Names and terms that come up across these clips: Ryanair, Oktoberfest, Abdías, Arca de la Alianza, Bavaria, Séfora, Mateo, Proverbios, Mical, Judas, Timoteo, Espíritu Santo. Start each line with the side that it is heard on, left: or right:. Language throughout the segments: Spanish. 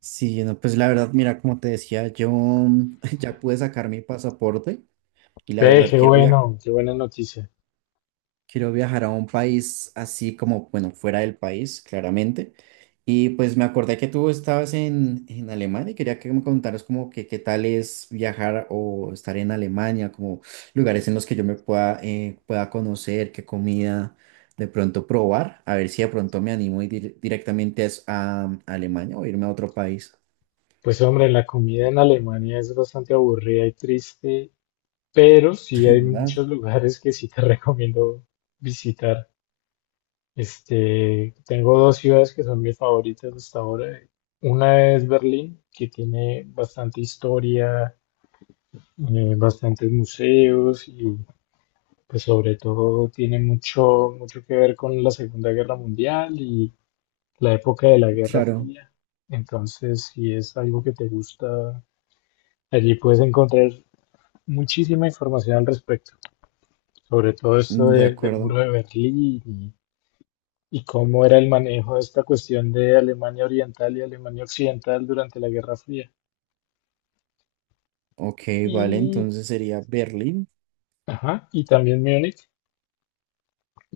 right: Sí, no, pues la verdad, mira, como te decía, yo ya pude sacar mi pasaporte y la
left: Ve,
right: verdad
left: qué bueno, qué buena noticia.
right: quiero viajar a un país así como, bueno, fuera del país, claramente. Y pues me acordé que tú estabas en Alemania y quería que me contaras como que qué tal es viajar o estar en Alemania, como lugares en los que yo me pueda conocer, qué comida de pronto probar, a ver si de pronto me animo y ir directamente a Alemania o irme a otro país.
left: Pues hombre, la comida en Alemania es bastante aburrida y triste, pero sí hay
right: ¿Verdad?
left: muchos lugares que sí te recomiendo visitar. Tengo dos ciudades que son mis favoritas hasta ahora. Una es Berlín, que tiene bastante historia, bastantes museos y pues sobre todo tiene mucho, mucho que ver con la Segunda Guerra Mundial y la época de la Guerra
right: Claro.
left: Fría. Entonces, si es algo que te gusta, allí puedes encontrar muchísima información al respecto, sobre todo esto
right: Mm, de
left: del muro
right: acuerdo.
left: de Berlín y cómo era el manejo de esta cuestión de Alemania Oriental y Alemania Occidental durante la Guerra Fría.
right: Ok, vale,
left: Y,
right: entonces sería Berlín.
left: ajá, y también Múnich,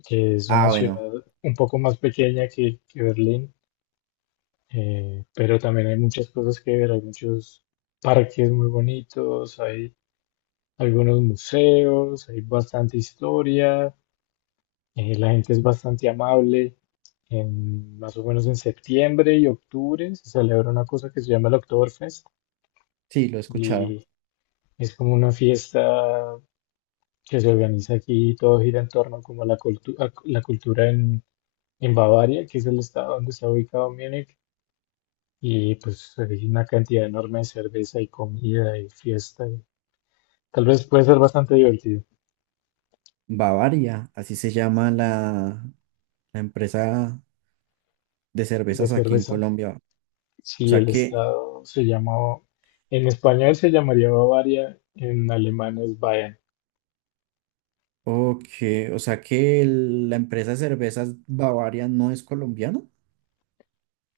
left: que es una
right: Ah, bueno,
left: ciudad un poco más pequeña que Berlín, pero también hay muchas cosas que ver, hay muchos parques muy bonitos, hay algunos museos, hay bastante historia, la gente es bastante amable. Más o menos en septiembre y octubre se celebra una cosa que se llama el Oktoberfest
right: sí, lo he escuchado.
left: y es como una fiesta que se organiza aquí y todo gira en torno como a a la cultura en Bavaria, que es el estado donde está ubicado Múnich, y pues hay una cantidad enorme de cerveza y comida y fiesta. Y tal vez puede ser bastante divertido
right: Bavaria, así se llama la empresa de
left: de
right: cervezas aquí en
left: cerveza.
right: Colombia. O
left: Sí,
right: sea
left: el
right: que,
left: estado se llamó, en español se llamaría Bavaria, en alemán es Bayern.
right: ok, o sea que la empresa de cervezas Bavaria no es colombiana.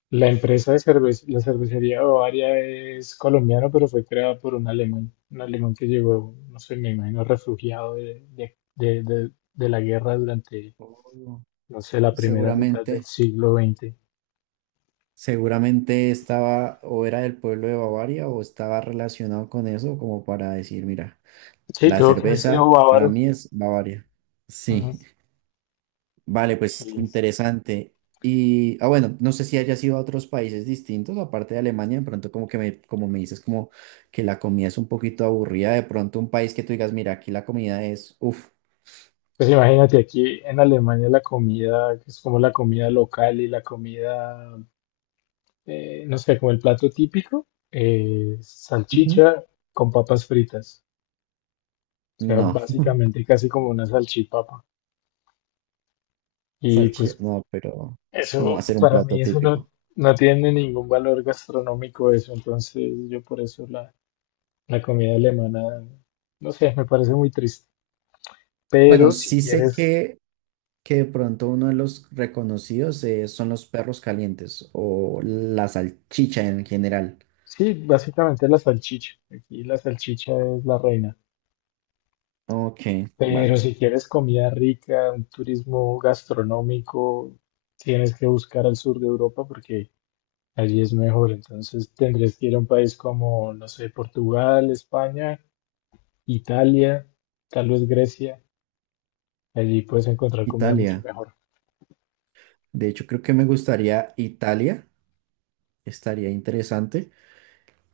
left: La empresa de cerveza, la cervecería Bavaria es colombiana, pero fue creada por un alemán que llegó, no sé, me imagino, refugiado de la guerra durante,
right: Oh,
left: no sé, la primera mitad del
right: seguramente,
left: siglo XX.
right: seguramente estaba o era del pueblo de Bavaria o estaba relacionado con eso como para decir, mira,
left: Sí,
right: la
left: tuvo que haber
right: cerveza
left: sido
right: para
left: bávaro.
right: mí es Bavaria. Sí,
left: Ujú,
right: vale, pues
left: sí.
right: interesante. Y, ah, bueno, no sé si hayas ido a otros países distintos, aparte de Alemania, de pronto como me dices como que la comida es un poquito aburrida, de pronto un país que tú digas, mira, aquí la comida es, uff,
left: Pues imagínate, aquí en Alemania la comida, que es como la comida local y la comida no sé, como el plato típico, salchicha con papas fritas. O sea,
right: no,
left: básicamente casi como una salchipapa. Y
right: salchicha,
left: pues
right: no, pero como
left: eso,
right: hacer un
left: para
right: plato
left: mí eso no,
right: típico.
left: no tiene ningún valor gastronómico eso. Entonces yo por eso la comida alemana, no sé, me parece muy triste. Pero
right: Bueno,
left: si
right: sí sé
left: quieres,
right: que de pronto uno de los reconocidos son los perros calientes o la salchicha en general.
left: sí, básicamente la salchicha. Aquí la salchicha es la reina.
right: Ok,
left: Pero
right: vale.
left: si quieres comida rica, un turismo gastronómico, tienes que buscar al sur de Europa porque allí es mejor. Entonces tendrías que ir a un país como, no sé, Portugal, España, Italia, tal vez Grecia. Allí puedes encontrar comida mucho
right: Italia.
left: mejor.
right: De hecho, creo que me gustaría Italia. Estaría interesante.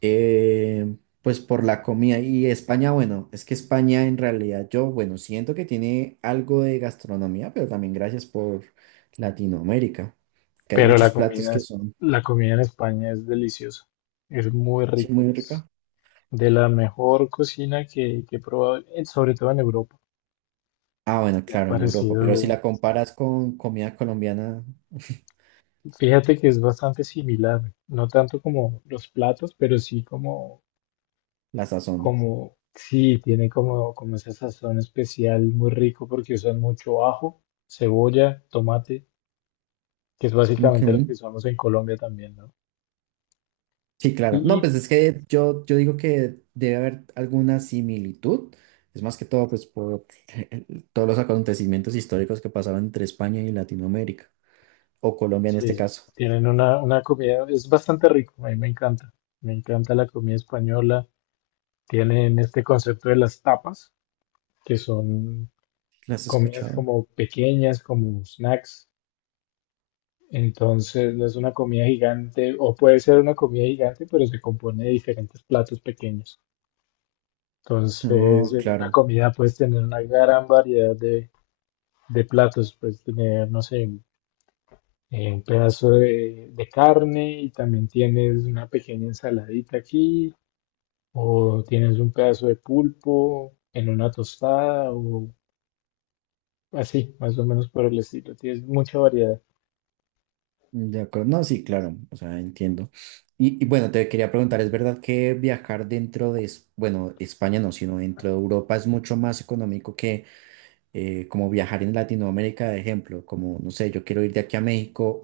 right: Eh, pues por la comida. Y España, bueno, es que España en realidad yo, bueno, siento que tiene algo de gastronomía, pero también gracias por Latinoamérica, que hay
left: Pero
right: muchos
left: la
right: platos
left: comida
right: que son.
left: la comida en España es deliciosa. Es muy
right: Sí,
left: rica.
right: muy ricos.
left: Es de la mejor cocina que he probado, sobre todo en Europa.
right: Ah, bueno,
left: Me ha
right: claro, en Europa, pero si
left: parecido.
right: la comparas con comida colombiana,
left: Fíjate que es bastante similar, no tanto como los platos, pero sí como,
right: la sazón.
left: como, sí, tiene como esa sazón especial muy rico porque usan mucho ajo, cebolla, tomate, que es
right: Ok.
left: básicamente lo que usamos en Colombia también, ¿no?
right: Sí, claro. No,
left: Y
right: pues es que yo digo que debe haber alguna similitud. Es más que todo, pues, por todos los acontecimientos históricos que pasaron entre España y Latinoamérica, o Colombia en este
left: sí,
right: caso.
left: tienen una comida, es bastante rico, a mí me encanta la comida española, tienen este concepto de las tapas, que son
right: ¿Las has
left: comidas
right: escuchado?
left: como pequeñas, como snacks. Entonces no es una comida gigante, o puede ser una comida gigante, pero se compone de diferentes platos pequeños. Entonces
right: No,
left: en una
right: claro.
left: comida puedes tener una gran variedad de platos, puedes tener, no sé, un pedazo de carne y también tienes una pequeña ensaladita aquí, o tienes un pedazo de pulpo en una tostada, o así, más o menos por el estilo. Tienes mucha variedad.
right: De acuerdo. No, sí, claro. O sea, entiendo. Y bueno, te quería preguntar, ¿es verdad que viajar dentro de, bueno, España no, sino dentro de Europa es mucho más económico que como viajar en Latinoamérica, de ejemplo? Como, no sé, yo quiero ir de aquí a México.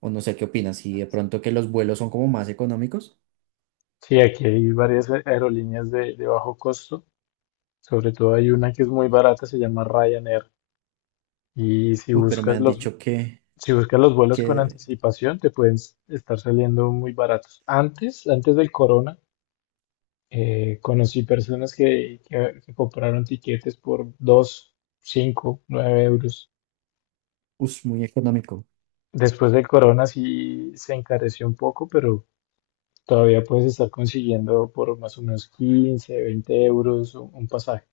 right: O no sé qué opinas, si de pronto que los vuelos son como más económicos.
left: Sí, aquí hay varias aerolíneas de bajo costo. Sobre todo hay una que es muy barata, se llama Ryanair. Y si
right: Uy, pero me
left: buscas
right: han dicho que,
left: los vuelos con
right: que,
left: anticipación, te pueden estar saliendo muy baratos. Antes del corona, conocí personas que compraron tiquetes por 259 euros.
right: es muy económico.
left: Después del corona sí se encareció un poco, pero todavía puedes estar consiguiendo por más o menos 15-20 euros un pasaje.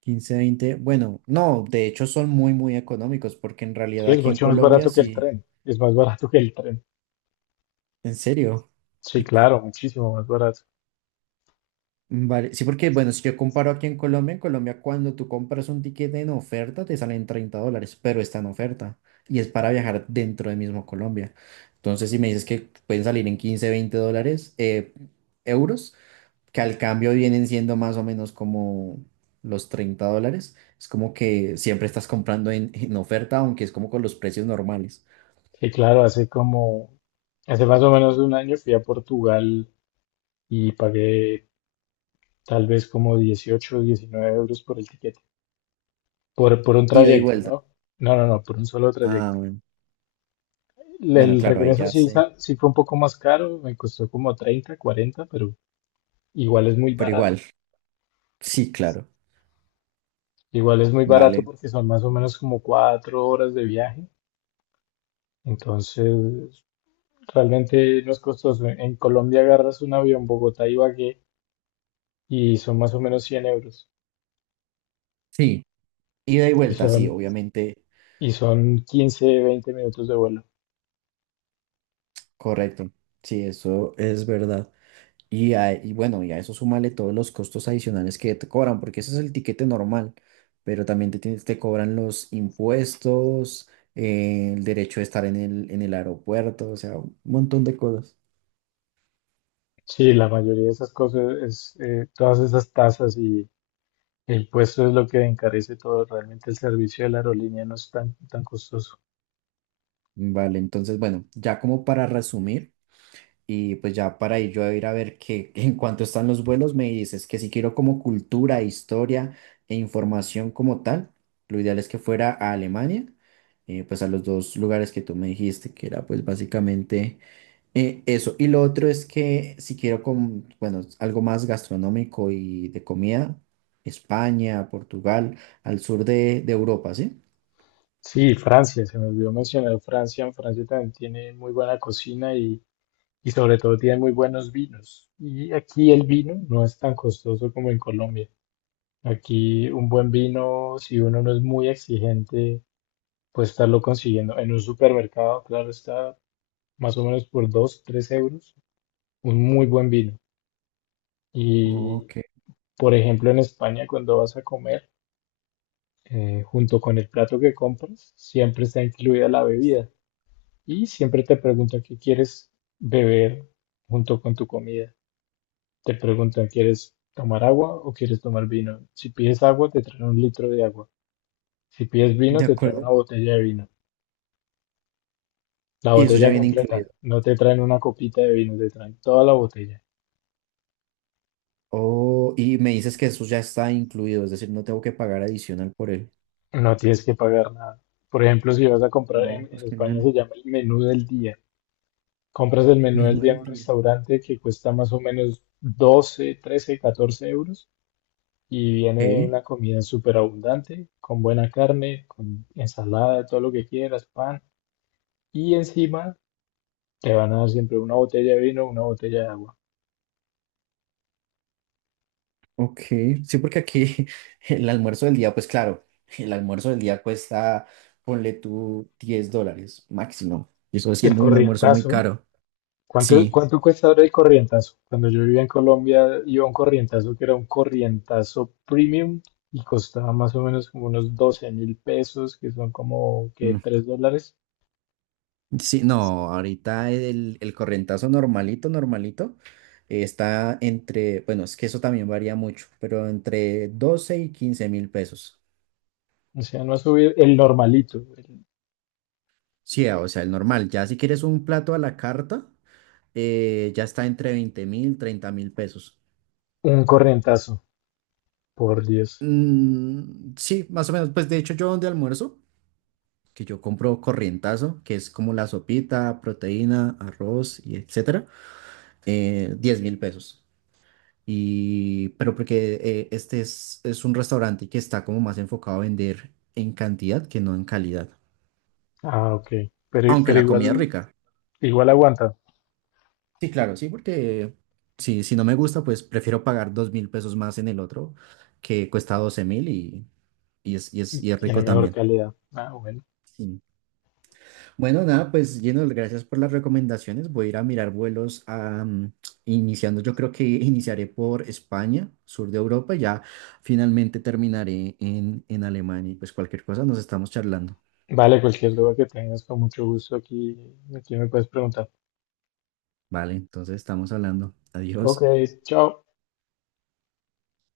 right: Quince 20 bueno, no, de hecho son muy, muy económicos, porque en
left: Sí,
right: realidad
left: es
right: aquí en
left: mucho más
right: Colombia
left: barato que el
right: sí,
left: tren. Es más barato que el tren.
right: en serio.
left: Sí,
right: Y por-
left: claro, muchísimo más barato.
right: vale, sí, porque bueno, si yo comparo aquí en Colombia cuando tú compras un ticket en oferta te salen $30, pero está en oferta y es para viajar dentro de mismo Colombia. Entonces, si me dices que pueden salir en $15 20, euros, que al cambio vienen siendo más o menos como los $30. Es como que siempre estás comprando en oferta, aunque es como con los precios normales.
left: Sí, claro, hace más o menos un año fui a Portugal y pagué tal vez como 18, o 19 euros por el tiquete, por un
right: Ida y
left: trayecto,
right: vuelta.
left: ¿no? No, no, no, por un solo
right: Ah,
left: trayecto.
right: bueno,
left: El
right: Bueno,
left: el
right: claro, ahí
left: regreso
right: ya
left: sí,
right: sé.
left: sa- sí fue un poco más caro, me costó como 30, 40, pero igual es muy
right: Pero
left: barato.
right: igual, sí, claro,
left: Igual es muy barato
right: vale.
left: porque son más o menos como 4 horas de viaje. Entonces, realmente no es costoso. En Colombia agarras un avión Bogotá-Ibagué y son más o menos 100 euros
right: Sí, ida y
left: y
right: vuelta, sí,
left: son,
right: obviamente,
left: y son 15-20 minutos de vuelo.
right: correcto. Sí, eso es verdad. Y, y bueno, y a eso súmale todos los costos adicionales que te cobran, porque ese es el tiquete normal, pero también te cobran los impuestos, el derecho de estar en el aeropuerto, o sea, un montón de cosas.
left: Sí, la mayoría de esas cosas es todas esas tasas y el puesto es lo que encarece todo. Realmente el servicio de la aerolínea no es tan, tan costoso.
right: Vale, entonces, bueno, ya como para resumir, y pues ya para ir yo a ir a ver qué en cuanto están los vuelos, me dices que si quiero como cultura, historia e información como tal, lo ideal es que fuera a Alemania, pues a los dos lugares que tú me dijiste, que era pues básicamente. Eso, y lo otro es que si quiero, bueno, algo más gastronómico y de comida, España, Portugal, al sur de Europa, ¿sí?
left: Sí, Francia, se me olvidó mencionar Francia. Francia también tiene muy buena cocina y sobre todo tiene muy buenos vinos. Y aquí el vino no es tan costoso como en Colombia. Aquí un buen vino, si uno no es muy exigente, puedes estarlo consiguiendo en un supermercado, claro está, más o menos por 2 3 euros, un muy buen vino. Y,
right: Ok.
left: por ejemplo, en España, cuando vas a comer, junto con el plato que compras, siempre está incluida la bebida. Y siempre te preguntan qué quieres beber junto con tu comida. Te preguntan, ¿quieres tomar agua o quieres tomar vino? Si pides agua, te traen un litro de agua. Si pides vino,
right: De
left: te traen
right: acuerdo.
left: una botella de vino. La
right: Y eso ya
left: botella
right: viene
left: completa.
right: incluido.
left: No te traen una copita de vino, te traen toda la botella.
right: Oh, y me dices que eso ya está incluido, es decir, no tengo que pagar adicional por él.
left: No tienes que pagar nada. Por ejemplo, si vas a comprar
right: No,
left: en
right: pues
left: España
right: genial.
left: se llama el menú del día. Compras el menú del
right: Menú
left: día en
right: del
left: un
right: día.
left: restaurante que cuesta más o menos 12, 13, 14 euros y viene
right: Ok,
left: una comida súper abundante, con buena carne, con ensalada, todo lo que quieras, pan y encima te van a dar siempre una botella de vino, una botella de agua.
right: ok. Sí, porque aquí el almuerzo del día, pues claro, el almuerzo del día cuesta, ponle tú $10 máximo. Y eso
left: El
right: siendo un almuerzo muy
left: corrientazo.
right: caro.
left: ¿Cuánto,
right: Sí,
left: cuánto cuesta ahora el corrientazo? Cuando yo vivía en Colombia, iba a un corrientazo que era un corrientazo premium y costaba más o menos como unos 12.000 pesos, que son como que
right: mm,
left: 3 dólares.
right: sí, no, ahorita el correntazo, normalito, normalito, está entre, bueno, es que eso también varía mucho, pero entre 12.000 y 15.000 pesos.
left: O sea, no ha subido el normalito,
right: Sí, ah, o sea, el normal, ya si quieres un plato a la carta, ya está entre 20.000, 30.000 pesos.
left: un corrientazo, por Dios.
right: Mm, sí, más o menos, pues de hecho yo donde almuerzo, que yo compro corrientazo, que es como la sopita, proteína, arroz y etcétera, 10 mil pesos. Y, pero porque este es un restaurante que está como más enfocado a vender en cantidad que no en calidad.
left: Ah, ok. Pero,
right: Aunque
left: pero
right: la comida es
left: igual,
right: rica.
left: igual aguanta,
right: Sí, claro, sí, porque si no me gusta, pues prefiero pagar 2.000 pesos más en el otro, que cuesta 12.000 y es
left: tiene
right: rico
left: mejor
right: también.
left: calidad. Ah, bueno.
right: Sí. Bueno, nada, pues lleno, gracias por las recomendaciones. Voy a ir a mirar vuelos a, iniciando, yo creo que iniciaré por España, sur de Europa, y ya finalmente terminaré en Alemania y pues cualquier cosa nos estamos charlando.
left: Vale, cualquier duda que tengas, con mucho gusto aquí me puedes preguntar.
right: Vale, entonces estamos hablando.
left: Ok,
right: Adiós.
left: chao.